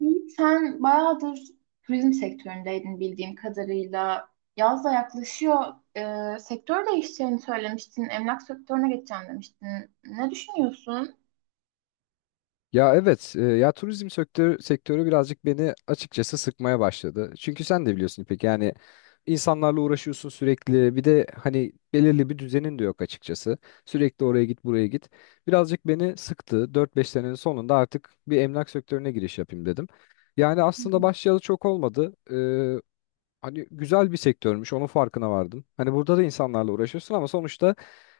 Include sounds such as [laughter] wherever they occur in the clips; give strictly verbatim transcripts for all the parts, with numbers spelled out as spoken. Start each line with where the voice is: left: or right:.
right: Yiğit, sen bayağıdır turizm sektöründeydin bildiğim kadarıyla. Yaz da yaklaşıyor. Ee, sektör değişeceğini söylemiştin. Emlak sektörüne geçeceğim demiştin. Ne düşünüyorsun?
left: Ya evet, e, ya turizm sektörü, sektörü birazcık beni açıkçası sıkmaya başladı. Çünkü sen de biliyorsun İpek, yani insanlarla uğraşıyorsun sürekli. Bir de hani belirli bir düzenin de yok açıkçası. Sürekli oraya git, buraya git. Birazcık beni sıktı. Dört beş senenin sonunda artık bir emlak sektörüne giriş yapayım dedim. Yani
right: Hı hı.
left: aslında başlayalı çok olmadı, hani güzel bir sektörmüş onun farkına vardım. Hani burada da insanlarla uğraşıyorsun ama sonuçta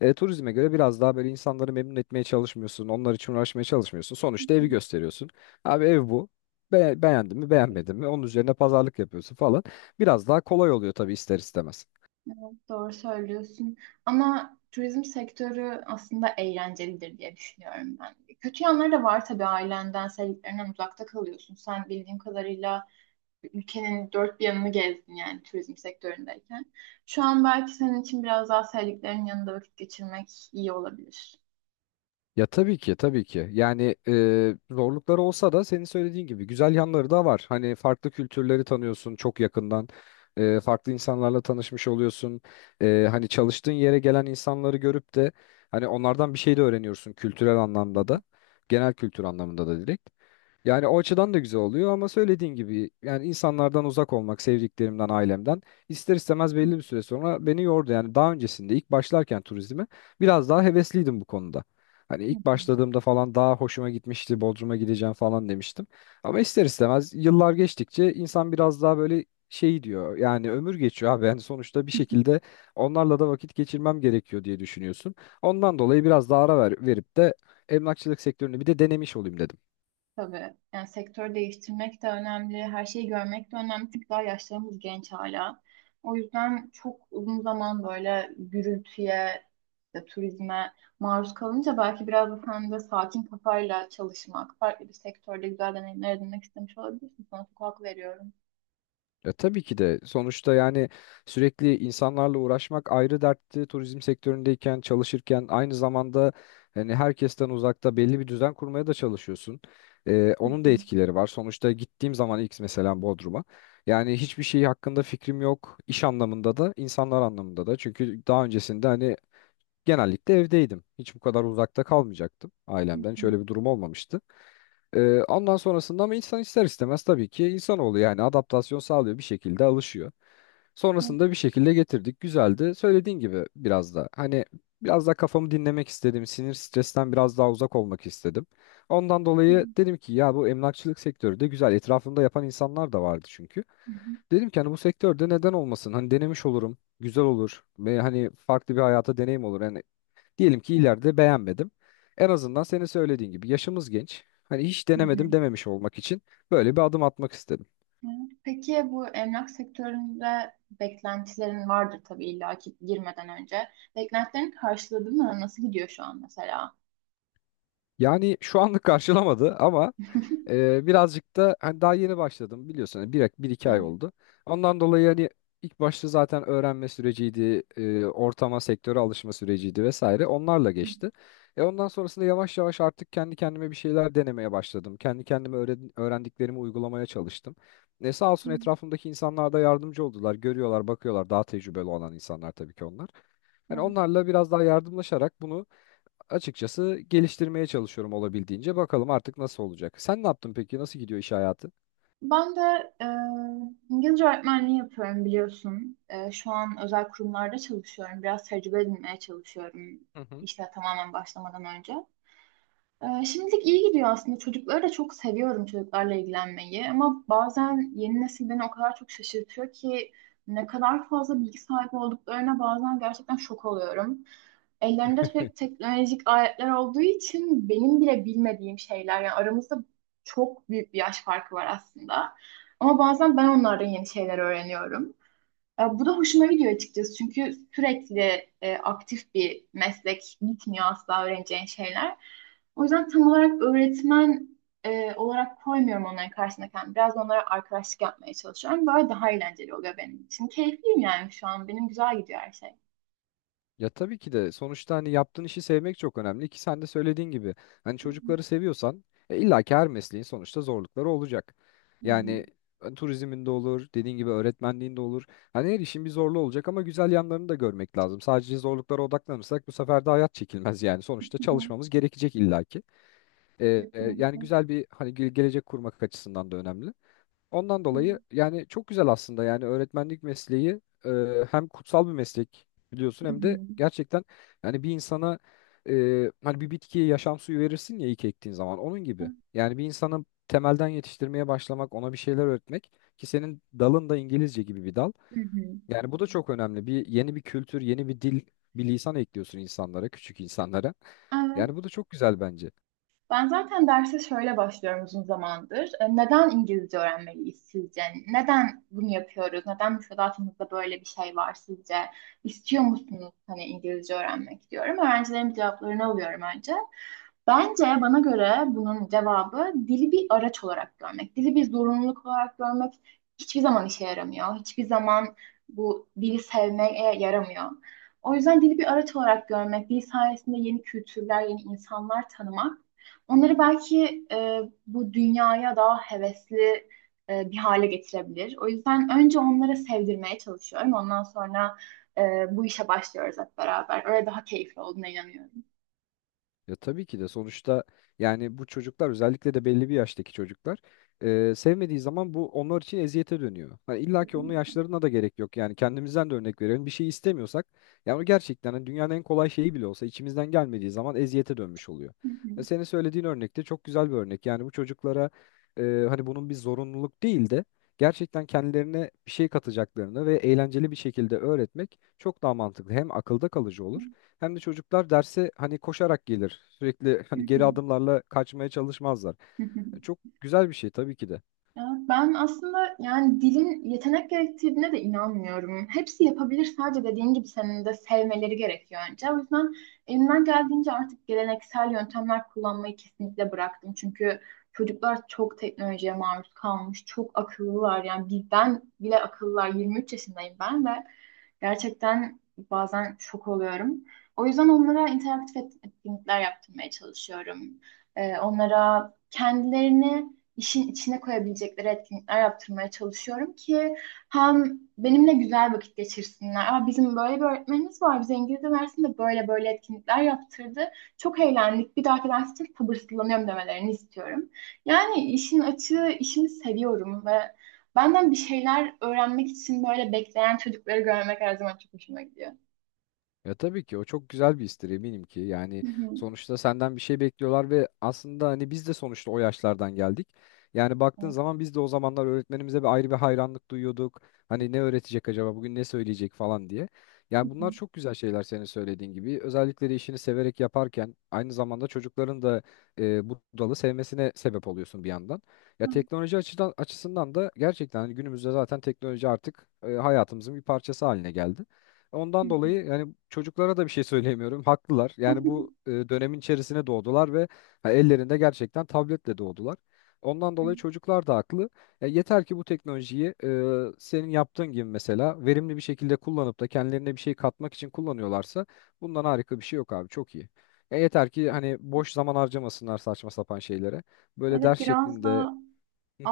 left: e, turizme göre biraz daha böyle insanları memnun etmeye çalışmıyorsun. Onlar için uğraşmaya çalışmıyorsun. Sonuçta evi gösteriyorsun. Abi ev bu. Be beğendin mi beğenmedin mi onun üzerine pazarlık yapıyorsun falan. Biraz daha kolay oluyor tabii ister istemez.
right: Evet, doğru söylüyorsun. Ama turizm sektörü aslında eğlencelidir diye düşünüyorum ben. Kötü yanları da var tabii ailenden, sevdiklerinden uzakta kalıyorsun. Sen bildiğim kadarıyla ülkenin dört bir yanını gezdin yani turizm sektöründeyken. Şu an belki senin için biraz daha sevdiklerinin yanında vakit geçirmek iyi olabilir.
left: Ya tabii ki tabii ki. Yani e, zorlukları olsa da senin söylediğin gibi güzel yanları da var. Hani farklı kültürleri tanıyorsun çok yakından. E, farklı insanlarla tanışmış oluyorsun. E, hani çalıştığın yere gelen insanları görüp de hani onlardan bir şey de öğreniyorsun kültürel anlamda da. Genel kültür anlamında da direkt. Yani o açıdan da güzel oluyor ama söylediğin gibi yani insanlardan uzak olmak, sevdiklerimden, ailemden ister istemez
right: Hı
left: belli bir süre sonra beni yordu. Yani daha öncesinde ilk başlarken turizme biraz daha hevesliydim bu konuda. Hani
right: hı.
left: ilk başladığımda falan daha hoşuma gitmişti, Bodrum'a gideceğim falan demiştim. Ama ister istemez yıllar geçtikçe insan biraz daha böyle şey diyor. Yani ömür geçiyor abi. Yani sonuçta bir şekilde onlarla da vakit geçirmem gerekiyor diye düşünüyorsun. Ondan dolayı biraz daha ara ver, verip de emlakçılık sektörünü bir de denemiş olayım dedim.
right: Tabii. Yani sektör değiştirmek de önemli, her şeyi görmek de önemli. Çünkü daha yaşlarımız genç hala. O yüzden çok uzun zaman böyle gürültüye, işte turizme maruz kalınca belki biraz da sen de sakin kafayla çalışmak, farklı bir sektörde güzel deneyimler edinmek istemiş olabilirsin. Sana çok hak veriyorum.
left: Ya tabii ki de sonuçta yani sürekli insanlarla uğraşmak ayrı dertti. Turizm sektöründeyken, çalışırken aynı zamanda hani herkesten uzakta belli bir düzen kurmaya da çalışıyorsun. Ee,
right: Hı
left: onun da etkileri var. Sonuçta gittiğim zaman ilk mesela Bodrum'a yani hiçbir şey hakkında fikrim yok. İş anlamında da, insanlar anlamında da. Çünkü daha öncesinde hani genellikle evdeydim. Hiç bu kadar uzakta kalmayacaktım
right: hı,
left: ailemden.
right: hı
left: Hiç
right: hı.
left: öyle bir durum olmamıştı. Ee, ondan sonrasında ama insan ister istemez tabii ki insanoğlu yani adaptasyon sağlıyor, bir şekilde alışıyor. Sonrasında bir şekilde getirdik. Güzeldi. Söylediğin gibi biraz da hani biraz daha kafamı dinlemek istedim. Sinir stresten biraz daha uzak olmak istedim. Ondan
right: Evet.
left: dolayı dedim ki ya bu emlakçılık sektörü de güzel. Etrafımda yapan insanlar da vardı çünkü.
right: Hı hı.
left: Dedim ki hani bu sektörde neden olmasın? Hani denemiş olurum. Güzel olur. Ve hani farklı bir hayata deneyim olur. Yani diyelim ki ileride beğenmedim. En azından senin söylediğin gibi yaşımız genç. Hani hiç
right: Hı hı.
left: denemedim dememiş olmak için böyle bir adım atmak istedim.
right: Evet. Peki bu emlak sektöründe beklentilerin vardır tabii illa ki girmeden önce. Beklentilerin karşıladı mı? Nasıl gidiyor şu an mesela?
left: Yani şu anlık karşılamadı ama
right: [laughs]
left: Ee, birazcık da hani daha yeni başladım biliyorsun, hani bir, bir iki ay
right: Evet.
left: oldu. Ondan dolayı hani ilk başta zaten öğrenme süreciydi, e, ortama, sektöre alışma süreciydi vesaire. Onlarla
right: Hı
left: geçti. E ondan sonrasında yavaş yavaş artık kendi kendime bir şeyler denemeye başladım. Kendi kendime öğren- öğrendiklerimi uygulamaya çalıştım. E sağ
right: hı.
left: olsun etrafımdaki insanlar da yardımcı oldular. Görüyorlar, bakıyorlar. Daha tecrübeli olan insanlar tabii ki onlar. Yani
right: Evet.
left: onlarla biraz daha yardımlaşarak bunu açıkçası geliştirmeye çalışıyorum olabildiğince. Bakalım artık nasıl olacak. Sen ne yaptın peki? Nasıl gidiyor iş hayatı?
right: Ben de e, İngilizce öğretmenliği yapıyorum biliyorsun. E, şu an özel kurumlarda çalışıyorum. Biraz tecrübe edinmeye çalışıyorum
left: Hı hı.
right: işe tamamen başlamadan önce. Ee, şimdilik iyi gidiyor aslında. Çocukları da çok seviyorum çocuklarla ilgilenmeyi. Ama bazen yeni nesil beni o kadar çok şaşırtıyor ki ne kadar fazla bilgi sahibi olduklarına bazen gerçekten şok oluyorum. Ellerinde sürekli teknolojik aletler olduğu için benim bile bilmediğim şeyler yani aramızda çok büyük bir yaş farkı var aslında. Ama bazen ben onlardan yeni şeyler öğreniyorum. E, Bu da hoşuma gidiyor açıkçası çünkü sürekli e, aktif bir meslek bitmiyor asla öğreneceğin şeyler. O yüzden tam olarak öğretmen e, olarak koymuyorum onların karşısına kendimi. Biraz onlara arkadaşlık yapmaya çalışıyorum. Böyle daha eğlenceli oluyor benim için. Keyifliyim yani şu an. Benim güzel gidiyor her şey.
left: Ya tabii ki de sonuçta hani yaptığın işi sevmek çok önemli ki sen de söylediğin gibi hani
right: Hı hı.
left: çocukları seviyorsan, e, illa ki her mesleğin sonuçta zorlukları olacak.
right: Hı
left: Yani e, turizmin de olur, dediğin gibi öğretmenliğin de olur. Hani her işin bir zorluğu olacak ama güzel yanlarını da görmek lazım. Sadece zorluklara odaklanırsak bu sefer de hayat çekilmez [laughs] yani. Sonuçta
right: hı.
left: çalışmamız gerekecek illa ki. E,
right: Hı
left: e, yani
right: hı.
left: güzel bir hani ge- gelecek kurmak açısından da önemli. Ondan dolayı yani çok güzel aslında yani öğretmenlik mesleği e, hem kutsal bir meslek biliyorsun
right: Hı
left: hem de
right: hı.
left: gerçekten yani bir insana, e, hani bir bitkiye yaşam suyu verirsin ya ilk ektiğin zaman onun
right: Hı
left: gibi. Yani bir insanı temelden yetiştirmeye başlamak, ona bir şeyler öğretmek ki senin dalın da İngilizce gibi bir dal.
right: hı.
left: Yani bu da çok önemli. Bir yeni bir kültür, yeni bir dil, bir lisan ekliyorsun insanlara, küçük insanlara.
right: Hı hı.
left: Yani bu da çok güzel bence.
right: Ben zaten derse şöyle başlıyorum uzun zamandır. E, Neden İngilizce öğrenmeliyiz sizce? Neden bunu yapıyoruz? Neden müfredatımızda böyle bir şey var sizce? İstiyor musunuz hani İngilizce öğrenmek diyorum. Öğrencilerin cevaplarını alıyorum önce. Bence bana göre bunun cevabı dili bir araç olarak görmek, dili bir zorunluluk olarak görmek hiçbir zaman işe yaramıyor. Hiçbir zaman bu dili sevmeye yaramıyor. O yüzden dili bir araç olarak görmek, dil sayesinde yeni kültürler, yeni insanlar tanımak onları belki e, bu dünyaya daha hevesli e, bir hale getirebilir. O yüzden önce onları sevdirmeye çalışıyorum. Ondan sonra e, bu işe başlıyoruz hep beraber. Öyle daha keyifli olduğuna inanıyorum.
left: Ya tabii ki de sonuçta yani bu çocuklar, özellikle de belli bir yaştaki çocuklar, e, sevmediği zaman bu onlar için eziyete dönüyor. Hani
right: Hı
left: illa ki onun
right: hı.
left: yaşlarına da gerek yok, yani kendimizden de örnek verelim bir şey istemiyorsak yani o gerçekten hani dünyanın en kolay şeyi bile olsa içimizden gelmediği zaman eziyete dönmüş oluyor.
right: Hı hı.
left: E, senin söylediğin örnek de çok güzel bir örnek. Yani bu çocuklara e, hani bunun bir zorunluluk değil de gerçekten kendilerine bir şey katacaklarını ve eğlenceli bir şekilde öğretmek çok daha mantıklı, hem akılda kalıcı olur. Hem de çocuklar derse hani koşarak gelir. Sürekli
right: Hı
left: hani geri
right: hı.
left: adımlarla kaçmaya çalışmazlar.
right: Hı hı.
left: Çok güzel bir şey tabii ki de.
right: Ya ben aslında yani dilin yetenek gerektirdiğine de inanmıyorum. Hepsi yapabilir sadece dediğin gibi senin de sevmeleri gerekiyor önce. O yüzden elimden geldiğince artık geleneksel yöntemler kullanmayı kesinlikle bıraktım. Çünkü çocuklar çok teknolojiye maruz kalmış, çok akıllılar. Yani bizden bile akıllılar. yirmi üç yaşındayım ben ve gerçekten bazen şok oluyorum. O yüzden onlara interaktif et- etkinlikler yaptırmaya çalışıyorum. Ee, onlara kendilerini işin içine koyabilecekleri etkinlikler yaptırmaya çalışıyorum ki hem benimle güzel vakit geçirsinler. Aa, bizim böyle bir öğretmenimiz var. Bize İngilizce dersinde böyle böyle etkinlikler yaptırdı. Çok eğlendik. Bir dahaki ders için sabırsızlanıyorum demelerini istiyorum. Yani işin açığı işimi seviyorum ve benden bir şeyler öğrenmek için böyle bekleyen çocukları görmek her zaman çok hoşuma gidiyor.
left: Ya tabii ki o çok güzel bir istir eminim ki. Yani
right: Hı hı.
left: sonuçta senden bir şey bekliyorlar ve aslında hani biz de sonuçta o yaşlardan geldik. Yani
right: Hı
left: baktığın zaman biz de o zamanlar öğretmenimize bir ayrı bir hayranlık duyuyorduk. Hani ne öğretecek acaba bugün, ne söyleyecek falan diye.
right: hı.
left: Yani bunlar çok güzel şeyler senin söylediğin gibi. Özellikle de işini severek yaparken aynı zamanda çocukların da e, bu dalı sevmesine sebep oluyorsun bir yandan. Ya teknoloji açıdan açısından da gerçekten hani günümüzde zaten teknoloji artık, e, hayatımızın bir parçası haline geldi.
right: Hı
left: Ondan
right: hı.
left: dolayı yani çocuklara da bir şey söyleyemiyorum. Haklılar. Yani bu e,
right: [laughs]
left: dönemin içerisine doğdular ve ha, ellerinde gerçekten tabletle doğdular. Ondan dolayı çocuklar da haklı. Ya yeter ki bu teknolojiyi e, senin yaptığın gibi mesela verimli bir şekilde kullanıp da kendilerine bir şey katmak için kullanıyorlarsa bundan harika bir şey yok abi. Çok iyi. Ya yeter ki hani boş zaman harcamasınlar saçma sapan şeylere. Böyle ders
right: Evet, biraz
left: şeklinde
right: da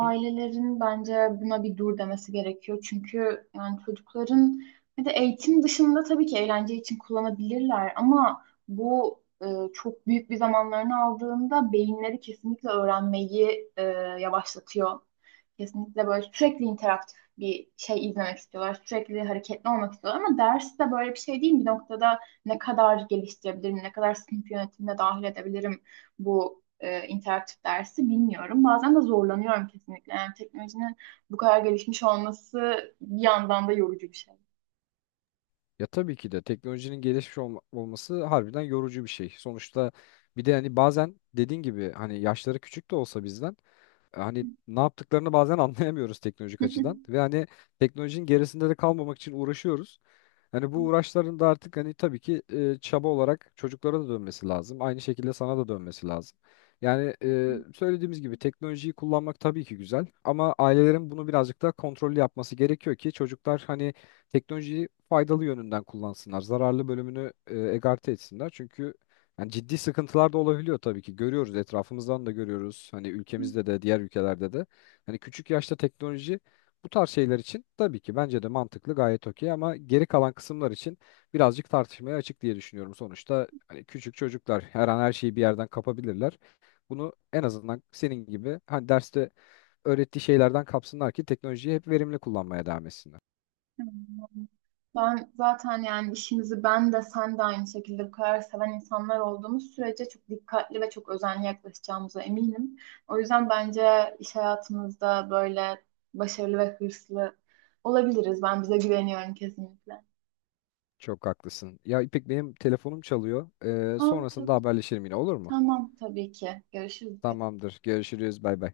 left: [laughs]
right: bence buna bir dur demesi gerekiyor. Çünkü yani çocukların bir de eğitim dışında tabii ki eğlence için kullanabilirler ama bu e, çok büyük bir zamanlarını aldığında beyinleri kesinlikle öğrenmeyi e, yavaşlatıyor. Kesinlikle böyle sürekli interaktif bir şey izlemek istiyorlar. Sürekli hareketli olmak istiyorlar ama ders de böyle bir şey değil. Bir noktada ne kadar geliştirebilirim, ne kadar sınıf yönetimine dahil edebilirim bu e, interaktif dersi bilmiyorum. Bazen de zorlanıyorum kesinlikle. Yani teknolojinin bu kadar gelişmiş olması bir yandan da yorucu bir şey.
left: Ya tabii ki de teknolojinin gelişmiş olma- olması harbiden yorucu bir şey. Sonuçta bir de hani bazen dediğin gibi hani yaşları küçük de olsa bizden, e, hani ne yaptıklarını bazen [laughs] anlayamıyoruz teknolojik açıdan, ve
right: [laughs]
left: hani teknolojinin gerisinde de kalmamak için uğraşıyoruz. Hani bu uğraşların da artık hani tabii ki e, çaba olarak çocuklara da dönmesi lazım. Aynı şekilde sana da dönmesi lazım. Yani e, söylediğimiz gibi teknolojiyi kullanmak tabii ki güzel ama ailelerin bunu birazcık daha kontrollü yapması gerekiyor ki çocuklar hani teknolojiyi faydalı yönünden kullansınlar. Zararlı bölümünü e, egarte etsinler. Çünkü yani ciddi sıkıntılar da olabiliyor tabii ki. Görüyoruz, etrafımızdan da görüyoruz. Hani ülkemizde de diğer ülkelerde de. Hani küçük yaşta teknoloji bu tarz şeyler için tabii ki bence de mantıklı, gayet okey, ama geri kalan kısımlar için birazcık tartışmaya açık diye düşünüyorum. Sonuçta hani küçük çocuklar her an her şeyi bir yerden kapabilirler. Bunu en azından senin gibi hani derste öğrettiği şeylerden kapsınlar ki teknolojiyi hep verimli kullanmaya devam etsinler.
right: Ben zaten yani işimizi ben de sen de aynı şekilde bu kadar seven insanlar olduğumuz sürece çok dikkatli ve çok özenli yaklaşacağımıza eminim. O yüzden bence iş hayatımızda böyle başarılı ve hırslı olabiliriz. Ben bize güveniyorum kesinlikle.
left: Çok haklısın. Ya İpek, benim telefonum çalıyor. Ee,
right: Ha,
left: sonrasında
right: tabii,
left: haberleşelim yine, olur mu?
right: tamam tabii ki. Görüşürüz.
left: Tamamdır. Görüşürüz. Bay bay.